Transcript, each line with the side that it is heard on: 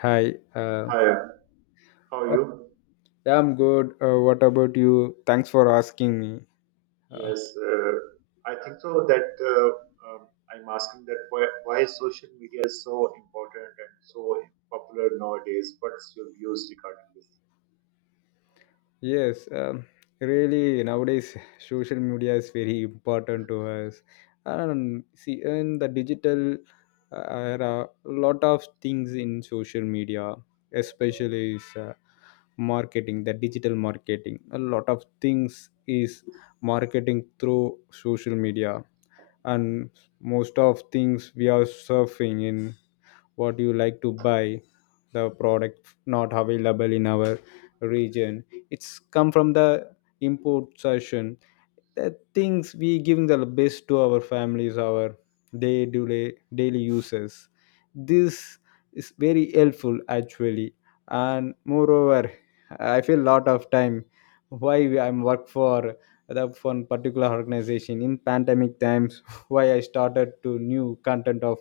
left: Hi.
right: Hi, how are
left: Uh,
right: you?
left: I'm good. What about you? Thanks for asking me. Uh,
right: Yes, uh, I think so that uh, I'm asking that why social media is so important and so popular nowadays. What's your views regarding this?
left: yes, really, nowadays social media is very important to us. And see, in the digital era, a lot of things in social media, especially is marketing, the digital marketing. A lot of things is marketing through social media, and most of things we are surfing in what you like to buy, the product not available in our region, it's come from the import session, the things we giving the best to our families, our day to day daily uses, this is very helpful actually. And moreover, I feel lot of time why I'm work for the one particular organization in pandemic times why I started to new content of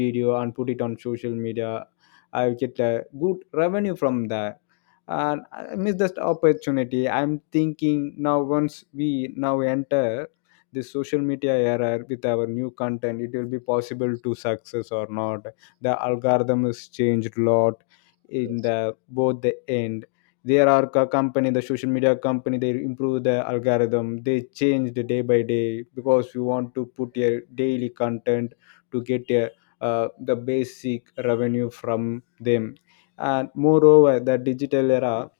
left: video and put it on social media, I get a good revenue from that. And I miss that opportunity, I'm thinking now once we now enter this social media era with our new content it will be possible to success or not. The algorithm has changed a lot in
right: Yes,
left: the both the end. There are company, the social media company, they improve the algorithm, they change the day by day because we want to put a daily content to get a the basic revenue from them. And moreover the digital era,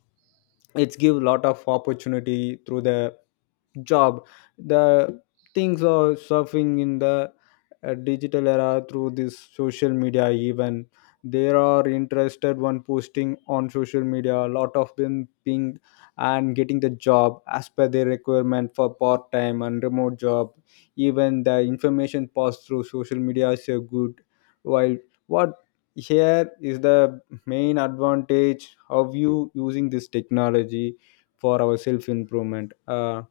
left: it's give lot of opportunity through the job, the things are surfing in the digital era through this social media. Even there are interested one posting on social media a lot of them pinged and getting the job as per their requirement for part-time and remote job. Even the information passed through social media is a good while. What here is the main advantage of you using this technology for our self improvement,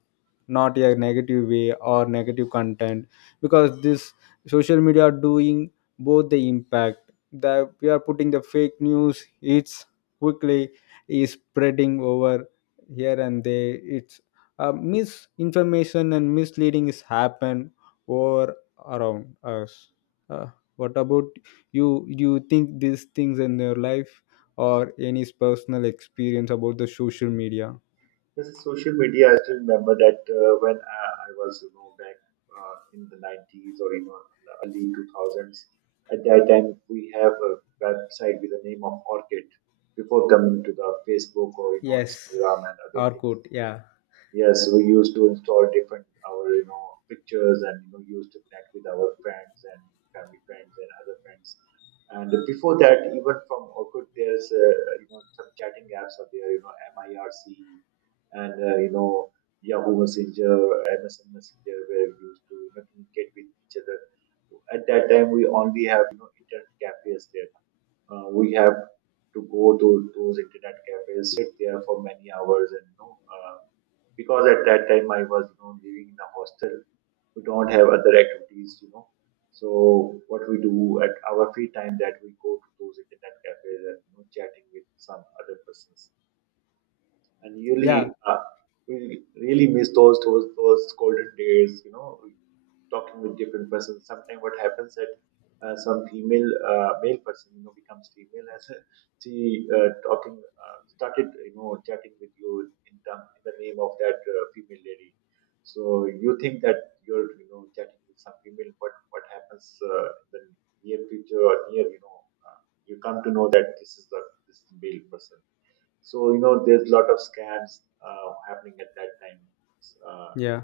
left: not a negative way or negative content, because this social media are doing both the impact. That we are putting the fake news, it's quickly is spreading over here and there. It's misinformation and misleading is happen over around us. uh, what about you, do you think these things in your life or any personal experience about the social media?
right: this is social media. I still remember that when I was, you know, back in the 90s, or you know, the early 2000s. At that time, we have a website with the name of Orchid before coming to the Facebook, or you know,
left: Yes,
right: Instagram and other
left: or
right: things.
left: good, yeah.
right: Yes, we used to install different our you know pictures and you know used to connect with our friends and family friends and other friends. And before that, even from Orkut, there's you know some chatting apps are there, you know MIRC and you know Yahoo Messenger, MSN Messenger, where we used to you know, communicate with each other. At that time, we only have you know internet cafes there. We have to go to those internet cafes, sit there for many hours, and you know. Because at that time I was you know living in a hostel. We don't have other activities, you know. So what we do at our free time that we go to those internet cafes and you know, chatting with some other persons. And
left: Yeah,
right: really, we really miss those golden days, you know, talking with different persons. Sometimes what happens that some female male person you know becomes female as a, she talking started you know chatting with you in the name of that female lady. So you think that you're you know chatting with some female, but what happens in the near future or near you know uh, you come to know that this is the this male person. So you know there's a lot of scams happening at that time. uh,
left: yeah.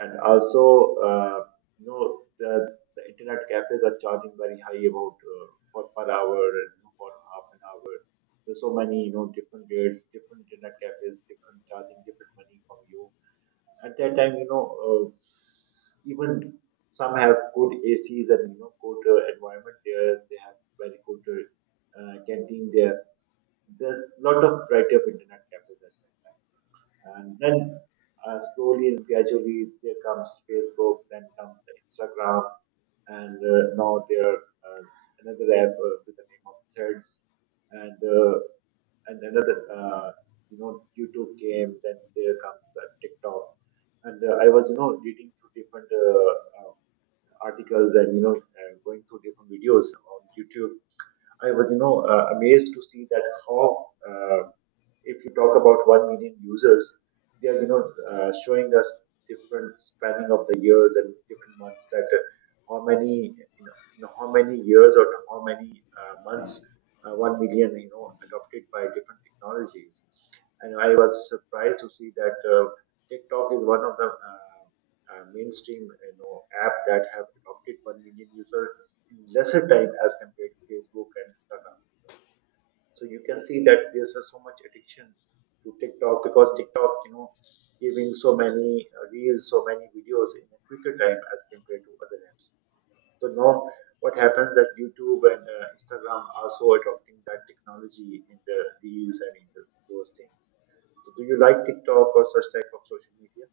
right: and also, uh, you know, the, the internet cafes are charging very high about for per hour and you know, for half an hour, there's so many you know different rates, different internet cafes, different charging different money from you at that time, you know. Even some have good acs and you know good environment there, they have very good canteen there. There's a lot of variety of internet cafes at that time. And then slowly and gradually there comes Facebook, then comes the Instagram, and now there are another app with the name of Threads, and uh, and another you know YouTube came. Then there comes TikTok, and I was you know reading through different uh, articles and you know going through different videos on YouTube. I was you know amazed to see that how if you talk about 1 million users, they are you know showing us different spanning of the years and different months, that how many you know how many years or how many months 1 million you know adopted by different technologies, and I was surprised to see that. TikTok is one of the mainstream you know app that have adopted 1 million users in lesser time as compared to Facebook and Instagram. So you can see that there's so much addiction to TikTok, because TikTok, you know, giving so many reels, so many videos in a quicker time as compared to other apps. So now what happens that YouTube and Instagram are so adopting that technology in the reels and those things. So do you like TikTok or such type of social media?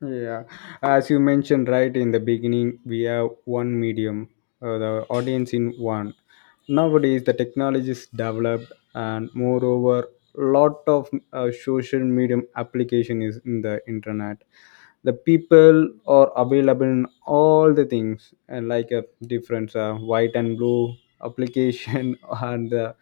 left: Yeah, as you mentioned right in the beginning, we have one medium, the audience in one. Nowadays, the technology is developed, and moreover, lot of social medium application is in the internet. The people are available in all the things, and like a different white and blue application and the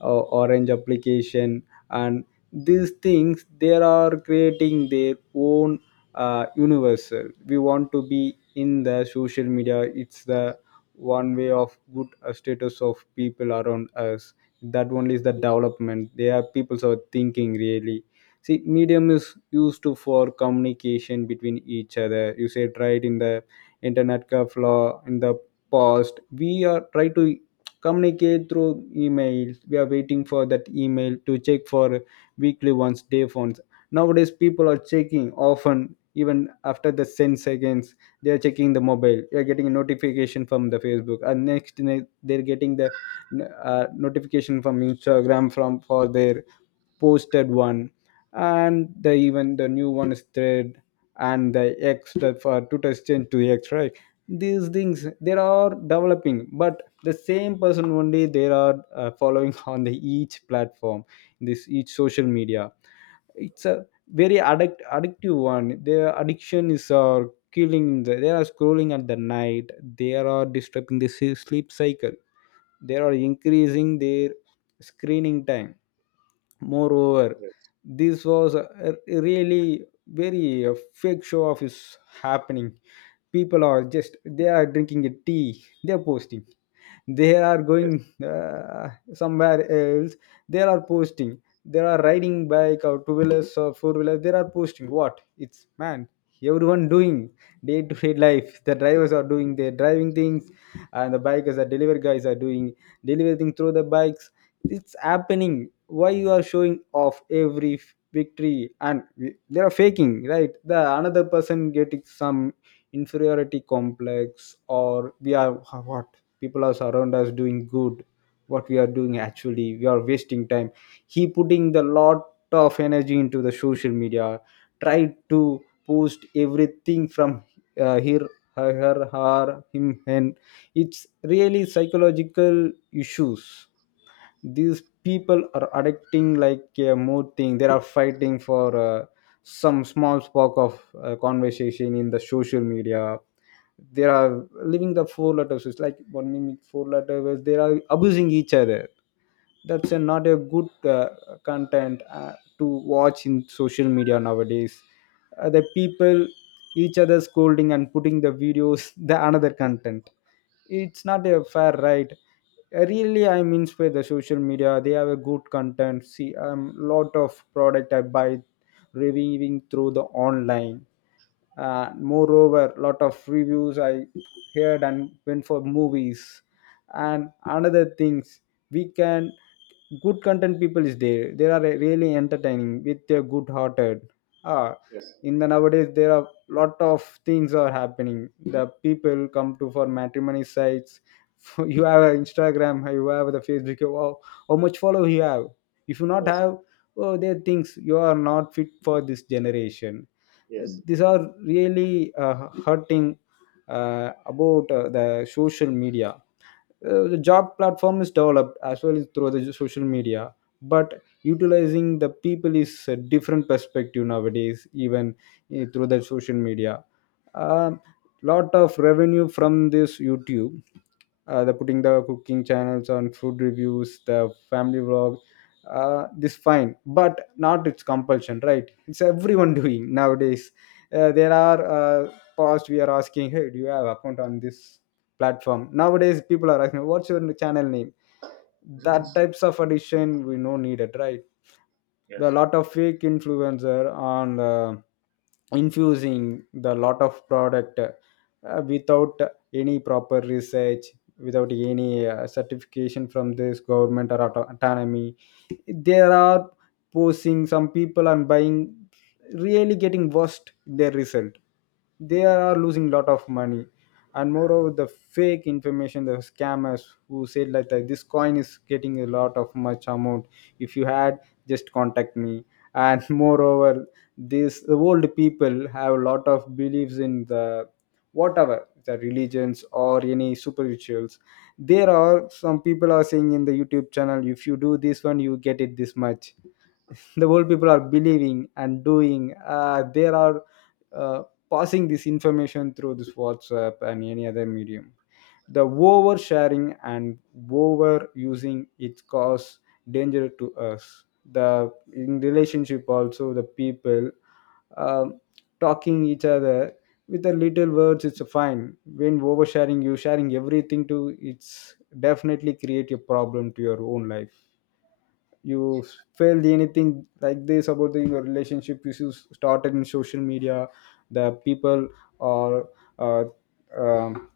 left: orange application, and these things they are creating their own universal, we want to be in the social media, it's the one way of good status of people around us, that only is the development they are people's are thinking really. See, medium is used to for communication between each other, you said right in the internet cafe law. In the past we are try to communicate through emails, we are waiting for that email to check for weekly once, day once. Nowadays people are checking often even after the 10 seconds, they are checking the mobile, they are getting a notification from the Facebook and next they're getting the notification from Instagram from for their posted one. And the even the new one is thread and the extra for Twitter change to X, right? These things they are developing but the same person only they are following on the each platform, this each social media, it's a very addictive one. Their addiction is killing. They are scrolling at the night. They are disturbing the sleep cycle. They are increasing their screening time. Moreover,
right: Yes.
left: this was a really very fake show off is happening. People are just they are drinking a tea. They are posting, they are
right: Yes.
left: going somewhere else, they are posting, they are riding bike or two wheelers or four wheelers, they are posting what it's man, everyone doing day to day life, the drivers are doing their driving things and the bikers, the delivery guys are doing delivering through the bikes, it's happening. Why you are showing off every victory? And they are faking right, the another person getting some inferiority complex or we are what? People are around us doing good, what we are doing actually we are wasting time. He putting the lot of energy into the social media, tried to post everything from here, her him, and it's really psychological issues. These people are addicting like a more thing, they are fighting for some small spark of conversation in the social media, they are living the four letters, it's like one minute four letter words they are abusing each other. Not a good content to watch in social media nowadays. The people each other scolding and putting the videos the another content, it's not a fair right. Really I'm inspired by the social media, they have a good content. See, lot of product I buy reviewing through the online. Moreover lot of reviews I heard and went for movies and another things we can, good content people is there, they are really entertaining with their good hearted, ah.
right: Yes.
left: In the nowadays there are lot of things are happening. The people come to for matrimony sites you have an Instagram, you have the Facebook, wow, how much follow you have? If you not
right: Yes.
left: have, oh they thinks you are not fit for this generation. These are really hurting about the social media. The job platform is developed as well as through the social media, but utilizing the people is a different perspective nowadays. Even through the social media, um, lot of revenue from this YouTube. The putting the cooking channels on food reviews, the family vlog, this fine but not its compulsion right, it's everyone doing nowadays. There are uh, past we are asking hey do you have account on this platform. Nowadays, people are asking, "What's your channel name?" That
right: Yes.
left: types of addition we no needed, right? There are a
right: Yes.
left: lot of fake influencer on infusing the lot of product without any proper research, without any certification from this government or autonomy. There are posing, some people are buying really getting worst their result, they are losing lot of money. And moreover, the fake information, the scammers who said like that this coin is getting a lot of much amount, if you had just contact me. And moreover these the old people have a lot of beliefs in the whatever the religions or any spirituals, there are some people are saying in the YouTube channel if you do this one you get it this much. The old people are believing and doing they are uh, passing this information through this WhatsApp and any other medium. The oversharing and overusing it cause danger to us. The in relationship also the people, um, talking each other with a little words it's fine, when oversharing you sharing everything to it's definitely create a problem to your own life. You felt anything like this about the, your relationship which you started in social media? The people are uh, um,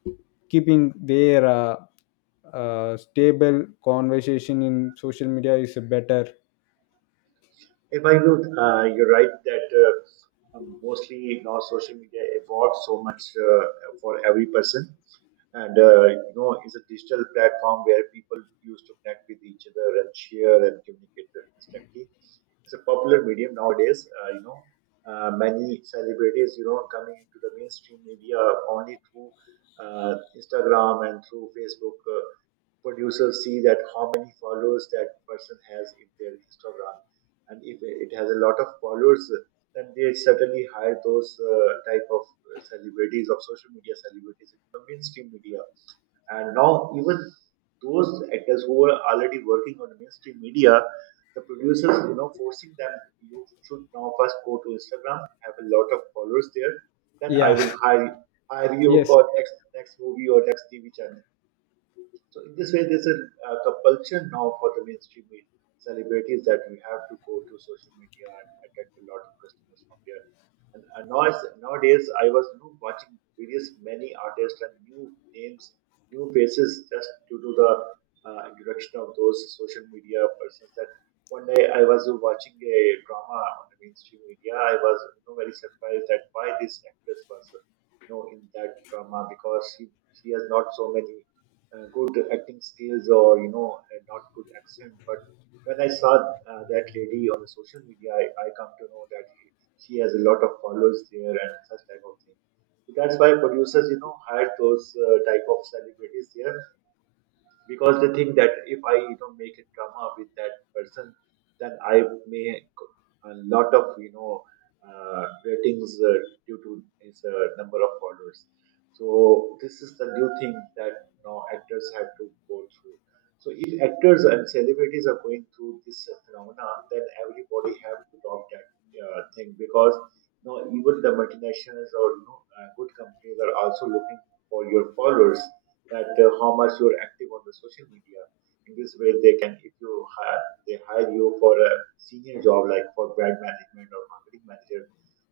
left: keeping their stable conversation in social media is better.
right: If I would, you're right that mostly now social media evolved so much for every person, and you know, it's a digital platform where people used to connect with each other and share and communicate instantly. It's a popular medium nowadays. You know, many celebrities, you know, coming into the mainstream media only through Instagram and through Facebook. Producers see that how many followers that person has in their Instagram, and if it has a lot of followers, then they certainly hire those type of celebrities of social media, celebrities into the mainstream media. And now even those actors who are already working on the mainstream media, the producers you know forcing them, you should now first go to Instagram, have a lot of followers there, then I
left: Yeah.
right: will hire you
left: Yes.
right: for next movie or next TV channel. So in this way, there's a, compulsion now for the mainstream media celebrities, that we have to go to social media and attract a lot of customers from there. And now it's, nowadays, I was you know, watching various many artists and new names, new faces, just due to the introduction of those social media persons. That one day I was watching a drama on the mainstream media. I was you know, very surprised that why this actress was you know in that drama, because she has not so many good acting skills or you know, and not good accent, but when I saw that lady on the social media, I come to know that she has a lot of followers there and such type of thing. So that's why producers you know hire those type of celebrities there, because they think that if I you know make a drama with that person, then I may a lot of you know ratings due to his number of followers. So this is the new thing that now actors have to go through. So if actors and celebrities are going through this phenomena, then everybody have to adopt that thing, because you know even the multinationals or you know good companies are also looking for your followers, that how much you're active on the social media. In this way, they can if you hire they hire you for a senior job like for brand management or marketing manager,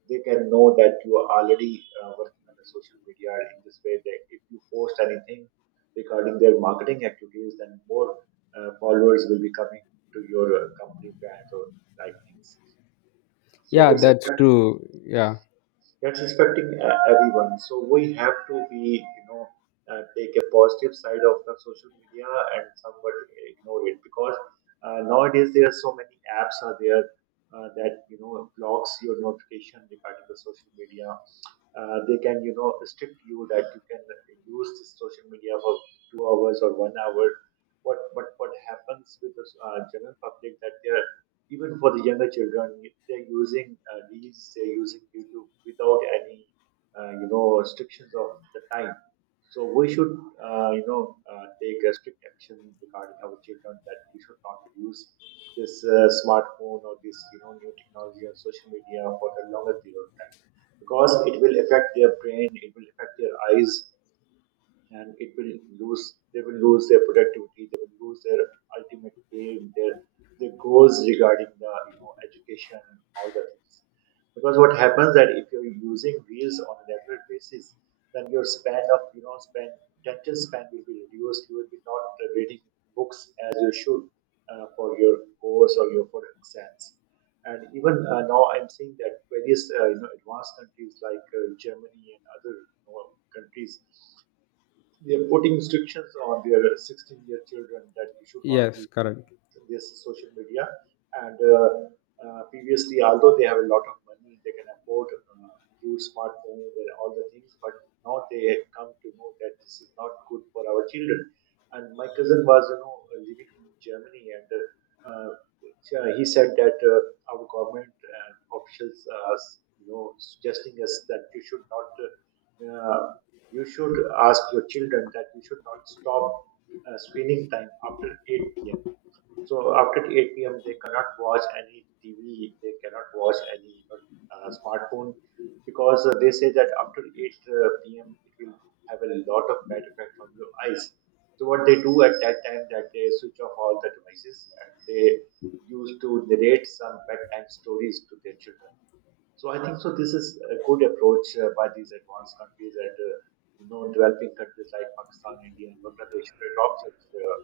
right: they can know that you are already working on the social media. In this way, that if you post anything regarding their marketing activities, then more followers will be coming to your company brand or like things. So
left: Yeah,
right: it's
left: that's true, yeah.
right: that's affecting everyone. So we have to be, you know, take a positive side of the social media and somewhat ignore it, because nowadays there are so many apps are there, that you know blocks your notification regarding the social media. They can you know restrict you, that you can use this social media for 2 hours or 1 hour. What what happens with the general public, that they're even for the younger children, they're using reels, they're using YouTube without any you know restrictions of the time. So we should you know take a strict action regarding our children, that we should not use this smartphone or this you know new technology or social media for a longer period of time, because it will affect their brain, it will affect their eyes, and it will lose they will lose their productivity, they will lose their ultimate aim, their goals regarding the you know education, all the things. Because what happens that if you're using wheels on a regular basis, then your span of you know span attention span will be reduced, you will be not reading books as you should for your course or your for exams. And even now I'm seeing that various you know advanced countries like Germany and other you know countries, they're putting restrictions on their 16-year children, that you should not
left: Yes,
right: use
left: correct.
right: this social media. And previously, although they have a lot of money, they can afford uh, huge smartphones and all the things, but now they have come to know that this is not good for our children. And my cousin was, you know, living in Germany, and yeah, he said that our government officials are, you know, suggesting us that you should not. Uh, you should ask your children that you should not stop screening time after 8 p.m. So after 8 p.m., they cannot watch any TV, they cannot watch any you know, smartphone, because they say that after 8 p.m., it will have a lot of bad effect on your eyes. So what they do at that time that they switch off all the devices and they used to narrate some bedtime stories to their children. So I think so. This is a good approach by these advanced countries and developing countries like Pakistan, India, and Bangladesh should adopt such uh,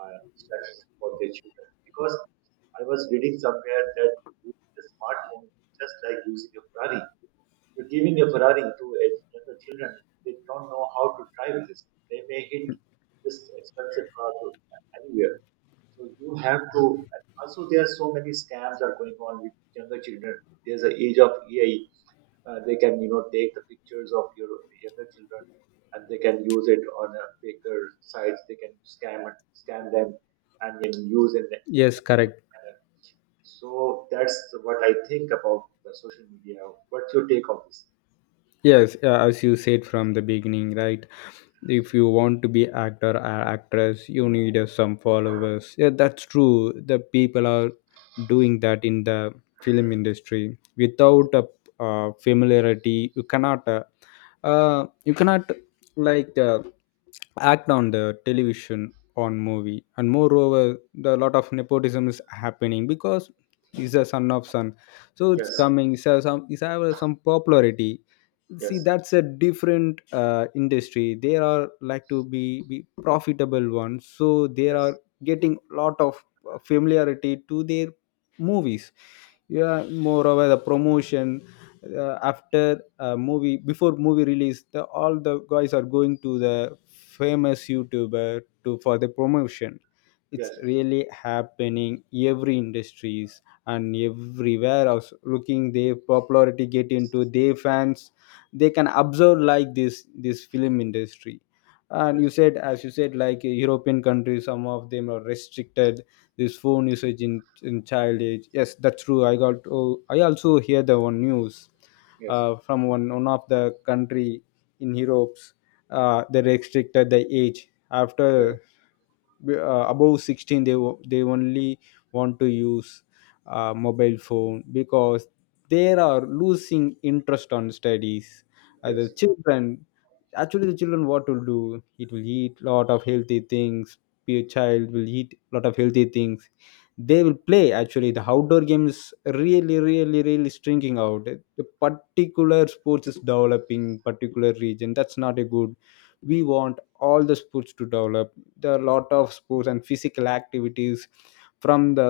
right: uh, steps for their children. Because I was reading somewhere that using a smartphone is just like using a Ferrari. You're giving a Ferrari to a younger children. They don't know how to drive this. They may hit this expensive car to anywhere. So you have to. And Also, there are so many scams are going on with younger children. There's an age of AI. They can take the pictures of your younger children and they can use it on a faker sites. They can scam it, scam them and then use in the, in
left: Yes,
right: the
left: correct.
right: negative manner. So that's what I think about the social media. What's your take on this?
left: Yes, as you said from the beginning right, if you want to be actor or actress you need some followers, yeah that's true, the people are doing that in the film industry. Without a familiarity you cannot like act on the television on movie. And moreover, the lot of nepotism is happening because he's a son of son, so it's
right: Yes,
left: coming so some he's have some popularity. See
right: yes,
left: that's a different industry, they are like to be profitable ones, so they are
right: yes,
left: getting lot of familiarity to their movies. Yeah moreover the promotion, after a movie before movie release the, all the guys are going to the famous YouTuber to for the promotion, it's
right: yes,
left: really happening every industries and everywhere else looking their popularity get into their fans. They can observe like this film industry. And you
right: yes,
left: said, as you said, like European countries some of them are restricted this phone usage in child age, yes that's true, I got oh, I also hear the one news
right: yes,
left: from one of the country in Europe. They restricted the age
right: yes,
left: after uh, above 16 they they only want to use mobile phone because they are losing interest on studies. The
right: yes,
left: children, actually the children what will do, it will eat lot of healthy things. Be a child will eat lot of healthy things, they will play, actually the outdoor game is really really really Stringing out, the particular sports is developing particular region, that's not a good. We want all the sports to develop. There are a lot of sports and physical activities from the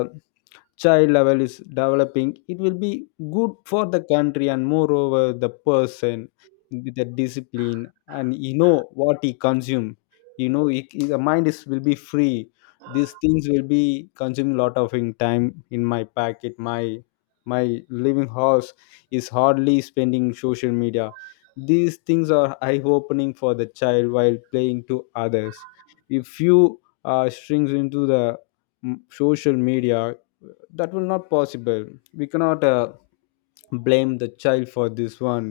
left: child level is developing, it will be good for the country, and moreover the person with the discipline. And you know what he consume, you know the mind is will be free. These things will be consuming lot of in time in my packet, my living house is hardly spending social media. These things are eye opening for the child while playing to others. If you strings into the mm, social media, that will not possible. We cannot blame the child for this one.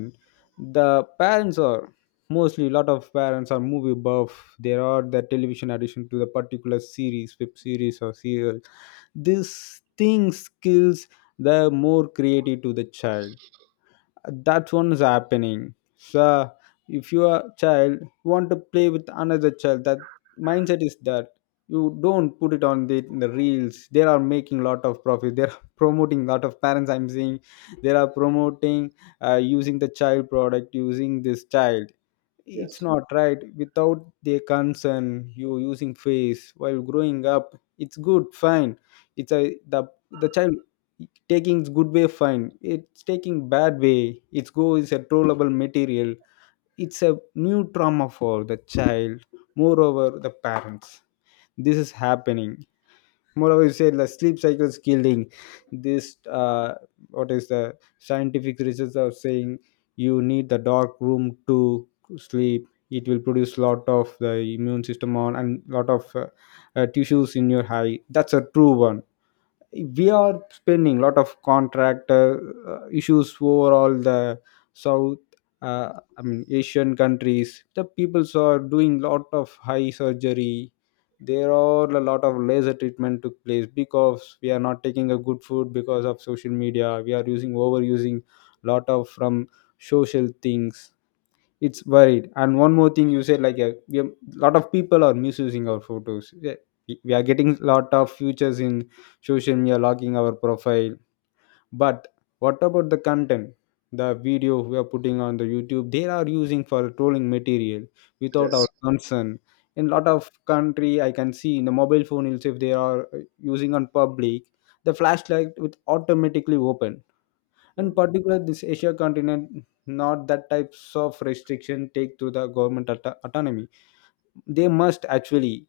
left: The parents are mostly, lot of parents are movie buff. There are the television addition to the particular series, web series or serial. These things kills the more creative to the child. That one is happening. So if you are child want to play with another child, that mindset is that you don't put it on in the reels. They are making lot of profit, they're promoting lot of parents, I'm seeing. They are promoting, using the child product, using this child. It's
right: yes,
left: not right without their concern you using face. While growing up it's good, fine. It's a the the child taking good way, fine. It's taking bad way, its go is a trollable material. It's a new trauma for the child. Moreover the parents, this is happening. Moreover you said the sleep cycle is killing this. uh, what is the scientific research are saying, you need the dark room to sleep. It will produce lot of the immune system on and lot of tissues in your eye. That's a true one. We are spending a lot of contract issues overall the south. uh, I mean Asian countries, the peoples are doing lot of high surgery. There are a lot of laser treatment took place because we are not taking a good food. Because of social media we are using, overusing lot of from social things. It's varied. And one more thing you said like a we have, lot of people are misusing our photos. Yeah, we are getting lot of features in social media logging our profile. But what about the content? The video we are putting on the YouTube, they are using for trolling material without our
right: yes.
left: concern. In lot of country I can see in the mobile phone itself they are using on public the flashlight with automatically open. In
right: Hmm.
left: particular, this Asia continent, not that types of restriction take to the government autonomy. They must actually,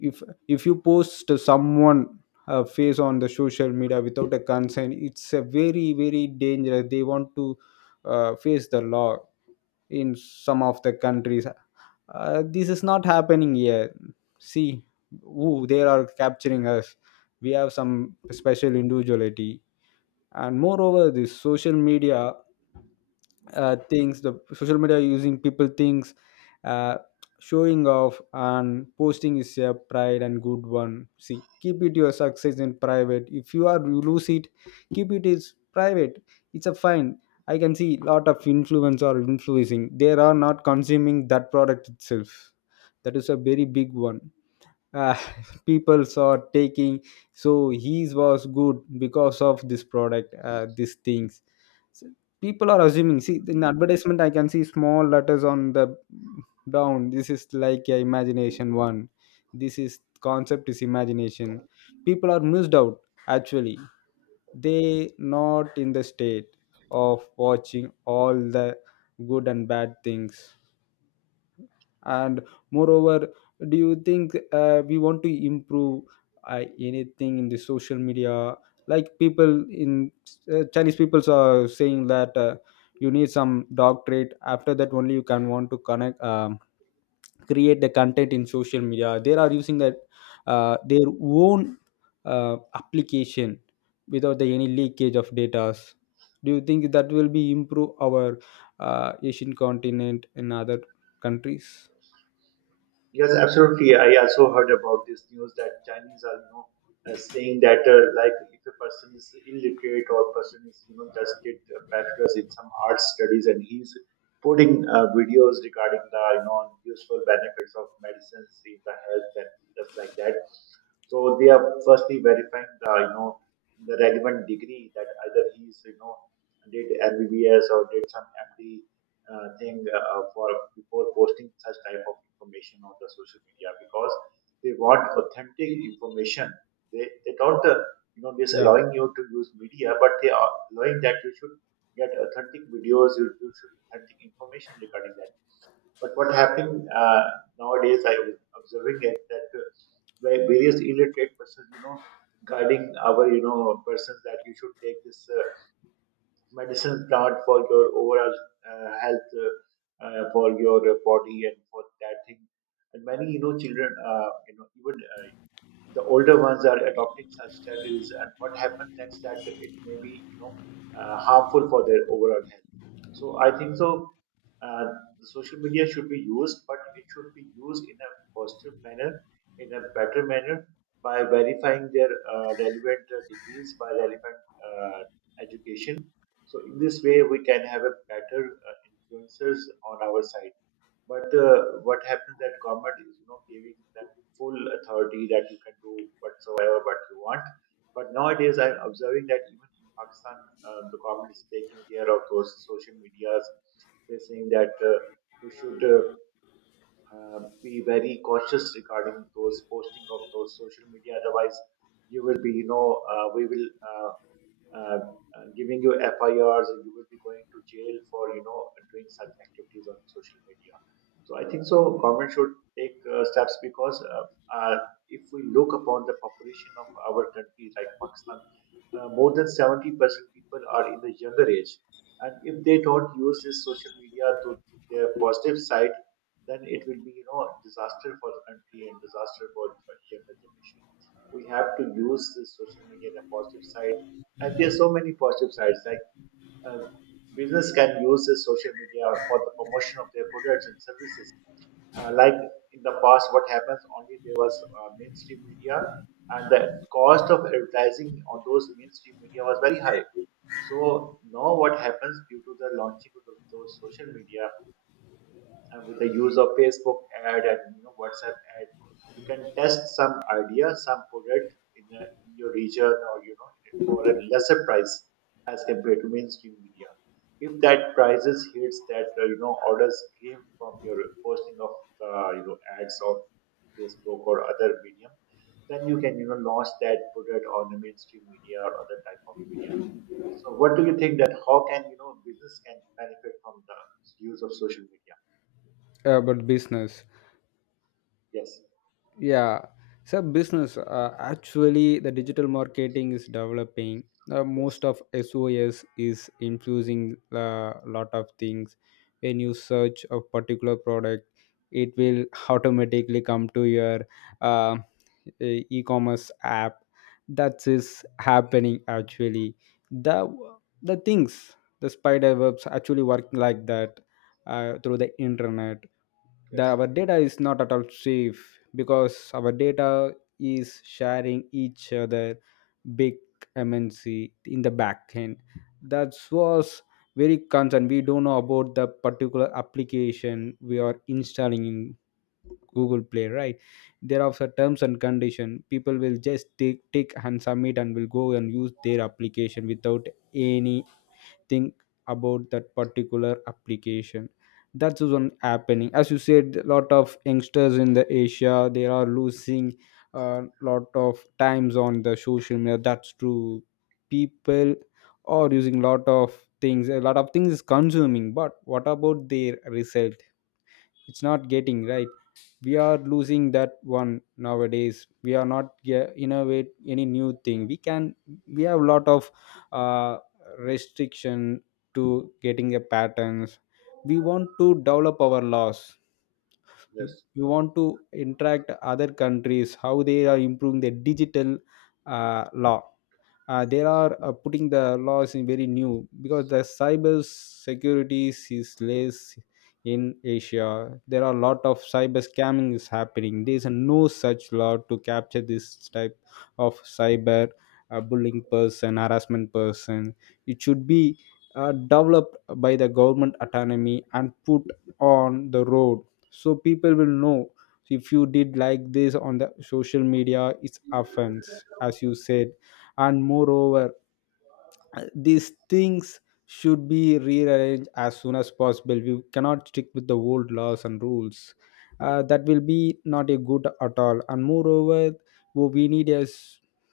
left: if if you post someone a face on the social media without a consent, it's a very very dangerous. They want to face the law in some of the countries. This is not happening here. See, ooh, they are capturing us. We have some special individuality, and moreover the social media things, the social media using people things, uh, showing off and posting is a pride and good one. See, keep it your success in private. If you are you lose it, keep it is private, it's a fine. I can see lot of influence or influencing, they are not consuming that product itself. That is a very big one. uh, Peoples are taking, so his was good because of this product, these things. So people are assuming, see in advertisement I can see small letters on the down, this is like a imagination one. This is concept is imagination. People are missed out, actually they not in the state of watching all the good and bad things. And moreover, do you think we want to improve anything in the social media? Like people in Chinese people are saying that you need some doctorate, after that only you can want to connect, create the content in social media. They are using that their own application without any leakage of data. Do you think that will be improve our Asian continent in other countries?
right: Yes, absolutely. I also heard about this news that Chinese are, you know, saying that like if a person is illiterate or person is, you know, just did a bachelor's in some art studies and he's putting videos regarding the, you know, useful benefits of medicines in the health and just like that. So they are firstly verifying the, you know, the relevant degree that either he's, you know, did MBBS or did some MD thing, for before posting such type of information on the social media because they want authentic information. They don't you know just
left: Yeah,
right: allowing you to use media, but they are allowing that you should get authentic videos, you should authentic information regarding that. But what happened nowadays, I was observing it that where various illiterate persons, you know, guiding our you know persons that you should take this. Medicine plant for your overall health for your body and for that thing. And many you know children you know even the older ones are adopting such strategies and what happened next that it may be you know harmful for their overall health. So I think so. uh, the social media should be used, but it should be used in a positive manner, in a better manner, by verifying their relevant degrees, by relevant uh, education. So in this way we can have a better influences on our side. But what happens that government is you know giving them full authority that you can do whatsoever what you want. But nowadays, I'm observing that even in Pakistan, the government is taking care of those social medias. They're saying that you should be very cautious regarding those posting of those social media. Otherwise, you will be, you know, we will. Uh, giving you FIRs and you will be going to jail for you know doing such activities on social media. So I think so. Government should take steps because uh, if we look upon the population of our country like Pakistan, more than 70% people are in the younger age, and if they don't use this social media to their positive side, then it will be you know disaster for the country and disaster for the younger generation. We have to use this social media in a positive side, and there's so many positive sides. Like uh, business can use the social media for the promotion of their products and services. Like in the past, what happens only there was mainstream media, and the cost of advertising on those mainstream media was very high. So now what happens due to the launching of those social media? And with the use of Facebook ad and you know WhatsApp ad, you can test some idea, some product in, a, in your region or you know for a lesser price as compared to mainstream media. If that prices hits that you know orders came from your posting of you know ads on Facebook or other medium, then you can you know launch that product on the mainstream media or other type of media. So what do you think that how can you know business can benefit from the use of social media?
left: about business.
right: Yes.
left: Yeah, so business, actually the digital marketing is developing. Most
right: Yes.
left: of SOS is infusing a lot of things. When you search a particular product, it will automatically come to your uh, e-commerce app. That is happening. Actually the the things, the spider webs actually work like that through the internet, that
right: Yes.
left: our data is not at all safe. Because our data is sharing each other, big MNC in the back end, that was very concerned. We don't know about the particular application we are installing in Google Play, right? There are some terms and condition, people will just take and submit and will go and use their application without any think about that particular application. That's one happening. As you said, a lot of youngsters in the Asia they are losing a lot of times on the social media, that's true. People are using a lot of things, a lot of things is consuming, but what about their result? It's not getting right. We are losing that one. Nowadays we are not innovate any new thing we can. We have a lot of uh, restriction to getting a patterns. We want to develop our laws.
right: Yes.
left: We want to interact other countries how they are improving the digital law. They are putting the laws in very new, because the cyber security is less in Asia. There are a lot of cyber scamming is happening, there is no such law to capture this type of cyber bullying person, harassment person. It should be developed by the government autonomy and put on the road, so people will know if you did like this on the social media it's offense, as you said. And moreover, these things should be rearranged as soon as possible. We cannot stick with the old laws and rules, that will be not a good at all. And moreover, what we need is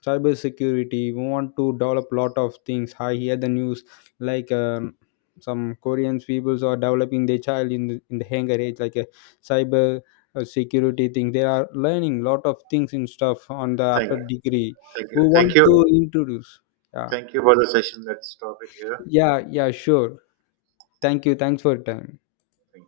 left: cyber security. We want to develop lot of things. I hear the news like some Korean peoples are developing their child in in the younger age like a cyber security thing. They are learning lot of things in stuff on the
right: Thank
left: after
right: you.
left: degree
right: Thank
left: who
right: you.
left: want
right: Thank
left: to
right: you.
left: introduce. Yeah.
right: Thank you for the session. Let's stop it here.
left: Yeah, sure, thank you, thanks for your time.
right: Thank you.